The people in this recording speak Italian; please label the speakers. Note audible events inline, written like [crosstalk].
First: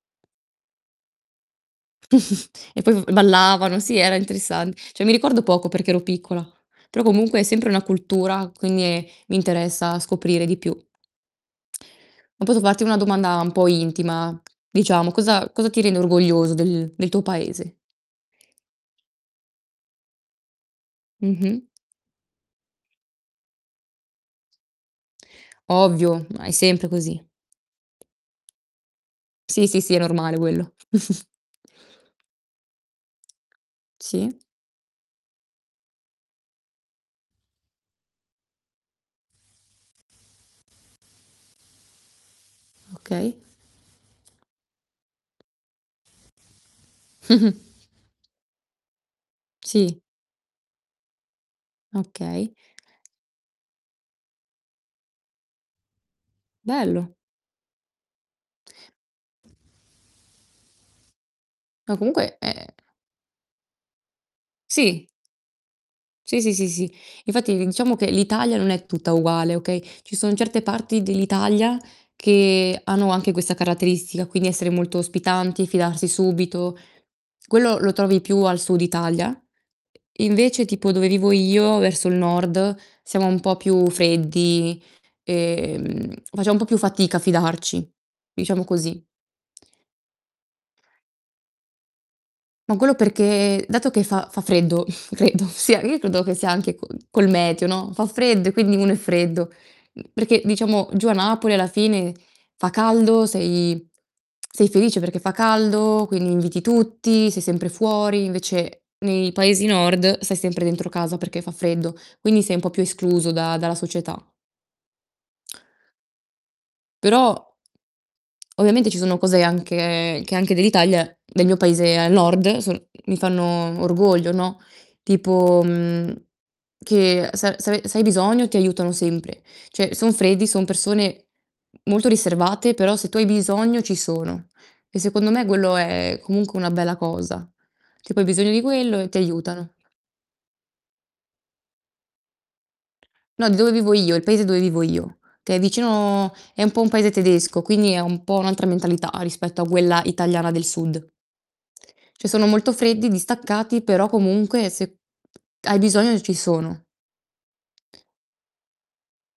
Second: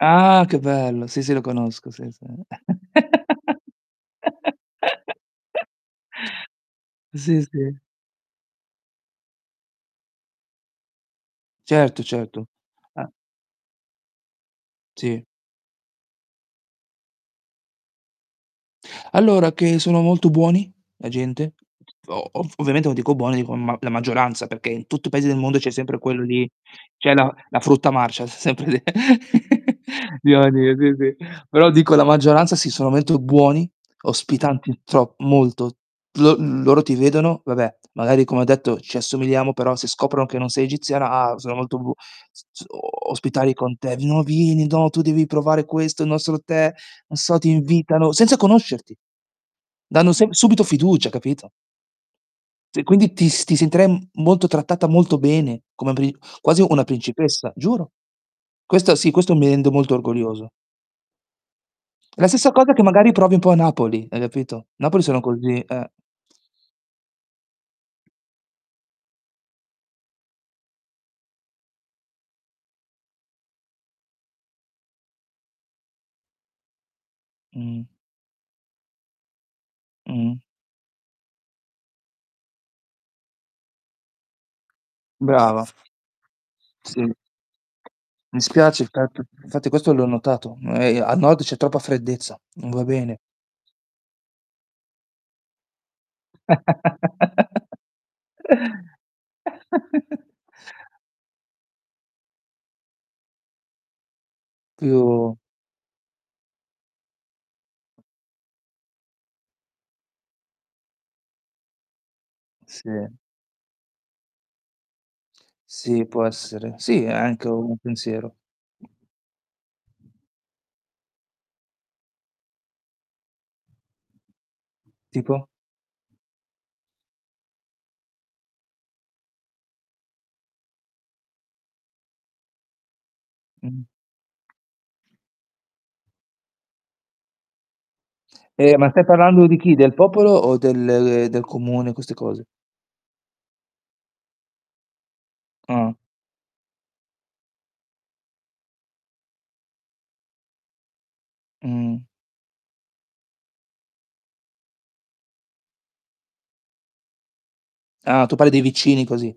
Speaker 1: Ah, che bello! Sì, sì, lo conosco, sì, sì.
Speaker 2: [chuckles] E poi v ballavano, sì, era interessan
Speaker 1: [chuckles]
Speaker 2: cioè, mi ricordo poco perché ero piccola, però comunque
Speaker 1: Sì,
Speaker 2: è sempre
Speaker 1: sì.
Speaker 2: una cultura, quindi è mi interessa scoprire di più.
Speaker 1: Certo, certo.
Speaker 2: Ma posso farti una
Speaker 1: A
Speaker 2: domanda un po' intima? Diciamo,
Speaker 1: Sì.
Speaker 2: cosa cosa ti rende orgoglioso del del tuo Paese?
Speaker 1: Allora, che sono molto buoni, la gente.
Speaker 2: Mh-mh.
Speaker 1: O ov ovviamente, no, dico buoni, dico ma la maggioranza, perché in tutti i paesi del mondo c'è sempre quello
Speaker 2: Ovvio, ma
Speaker 1: lì
Speaker 2: è sempre
Speaker 1: c'è
Speaker 2: così.
Speaker 1: la la frutta marcia, s sempre lì,
Speaker 2: Sì,
Speaker 1: [chuckles]
Speaker 2: sì, sì, è normale quello. [chuckles]
Speaker 1: [unintelligible] però dico la maggioranza, sì, sono mento buoni,
Speaker 2: Sì.
Speaker 1: ospitanti tro molto. Lo loro ti vedono vabbè, magari come ho detto ci assomigliamo, però se scoprono che non sei egiziana, ah, sono molto bu s z o
Speaker 2: Okay.
Speaker 1: ospitali con te: "V no, vieni! No, tu devi provare questo, il nostro tè", non so, ti
Speaker 2: [chuckles]
Speaker 1: invitano senza conoscerti!
Speaker 2: Sì.
Speaker 1: Danno sem subito fiducia, capito?
Speaker 2: Okay.
Speaker 1: Cioè, quindi ti s ti sentirai m molto trattata molto bene, come apri quasi una
Speaker 2: Bello.
Speaker 1: principessa, giuro! Questa sì, questo mi rende molto orgoglioso.
Speaker 2: No,
Speaker 1: La
Speaker 2: comunque
Speaker 1: stessa
Speaker 2: è
Speaker 1: cosa
Speaker 2: è
Speaker 1: che magari provi un po' a Napoli, hai capito, Napoli
Speaker 2: Sì.
Speaker 1: sono così, eh.
Speaker 2: Sì, sì, sì, sì. Infatti, diciamo che l'Italia non è tutta uguale, okay: ci son certe parti dell'Italia che hanno anche questa caratteristica, quindi essere molto ospitanti, fidarsi subito. Quello
Speaker 1: Mh.
Speaker 2: lo trovi più al sud Italia.
Speaker 1: Mh.
Speaker 2: Invece, tipo dove vivo io, verso il nord, siamo un po' più freddi,
Speaker 1: Brava.
Speaker 2: ehm, facciam un po' più
Speaker 1: Sì.
Speaker 2: fatica a fidarci,
Speaker 1: Mi
Speaker 2: diciamo
Speaker 1: spiace, è
Speaker 2: così.
Speaker 1: stat infatti questo l'ho notato, e a nord c'è troppa freddezza, non
Speaker 2: Ma
Speaker 1: va
Speaker 2: quello
Speaker 1: bene.
Speaker 2: perché dato che fa fa freddo, [chuckles] credo, sia io credo che sia anche co col meteo,
Speaker 1: [chuckles]
Speaker 2: no, fa freddo e quindi uno è freddo, mhmm,
Speaker 1: [chuckles]
Speaker 2: perché, diciamo, giù a Napoli alla fine fa caldo, sei [smacks lips] sei felice perché fa
Speaker 1: Più
Speaker 2: caldo, quindi inviti tutti, sei sempre fuori, invece nei paesi nord stai sempre dentro casa perché fa freddo, quindi sei un po' più
Speaker 1: Sì.
Speaker 2: escluso da dalla società.
Speaker 1: Sì, può essere. Sì, è anche
Speaker 2: Però
Speaker 1: un pensiero.
Speaker 2: ovviamente ci sono cose anche che anche dell'Italia, del mio paese al nord, sono mi fanno orgoglio, no.
Speaker 1: Tipo?
Speaker 2: Tipo, mhmm, che se a se ave se hai bisogno ti aiutano sempre. Cioè, son freddi, son persone molto riservate, però se tu hai bisogno
Speaker 1: Mh.
Speaker 2: ci sono. E secondo me quello è comunque una bella cosa. Tipo hai bisogno di
Speaker 1: Eh, ma
Speaker 2: quello,
Speaker 1: stai
Speaker 2: e
Speaker 1: parlando di
Speaker 2: t'aiutano.
Speaker 1: chi? Del popolo o del de del comune, queste cose?
Speaker 2: No, di dove vivo io, il paese dove vivo io, che è
Speaker 1: Ah.
Speaker 2: vicino è un po' un paese tedesco, quindi è un po' un'altra mentalità rispetto a quella italiana del sud.
Speaker 1: Mh.
Speaker 2: Cioè, sono molto freddi, distaccati, però comunque se hai bisogno ci sono.
Speaker 1: Ah, tu parli dei vicini, così.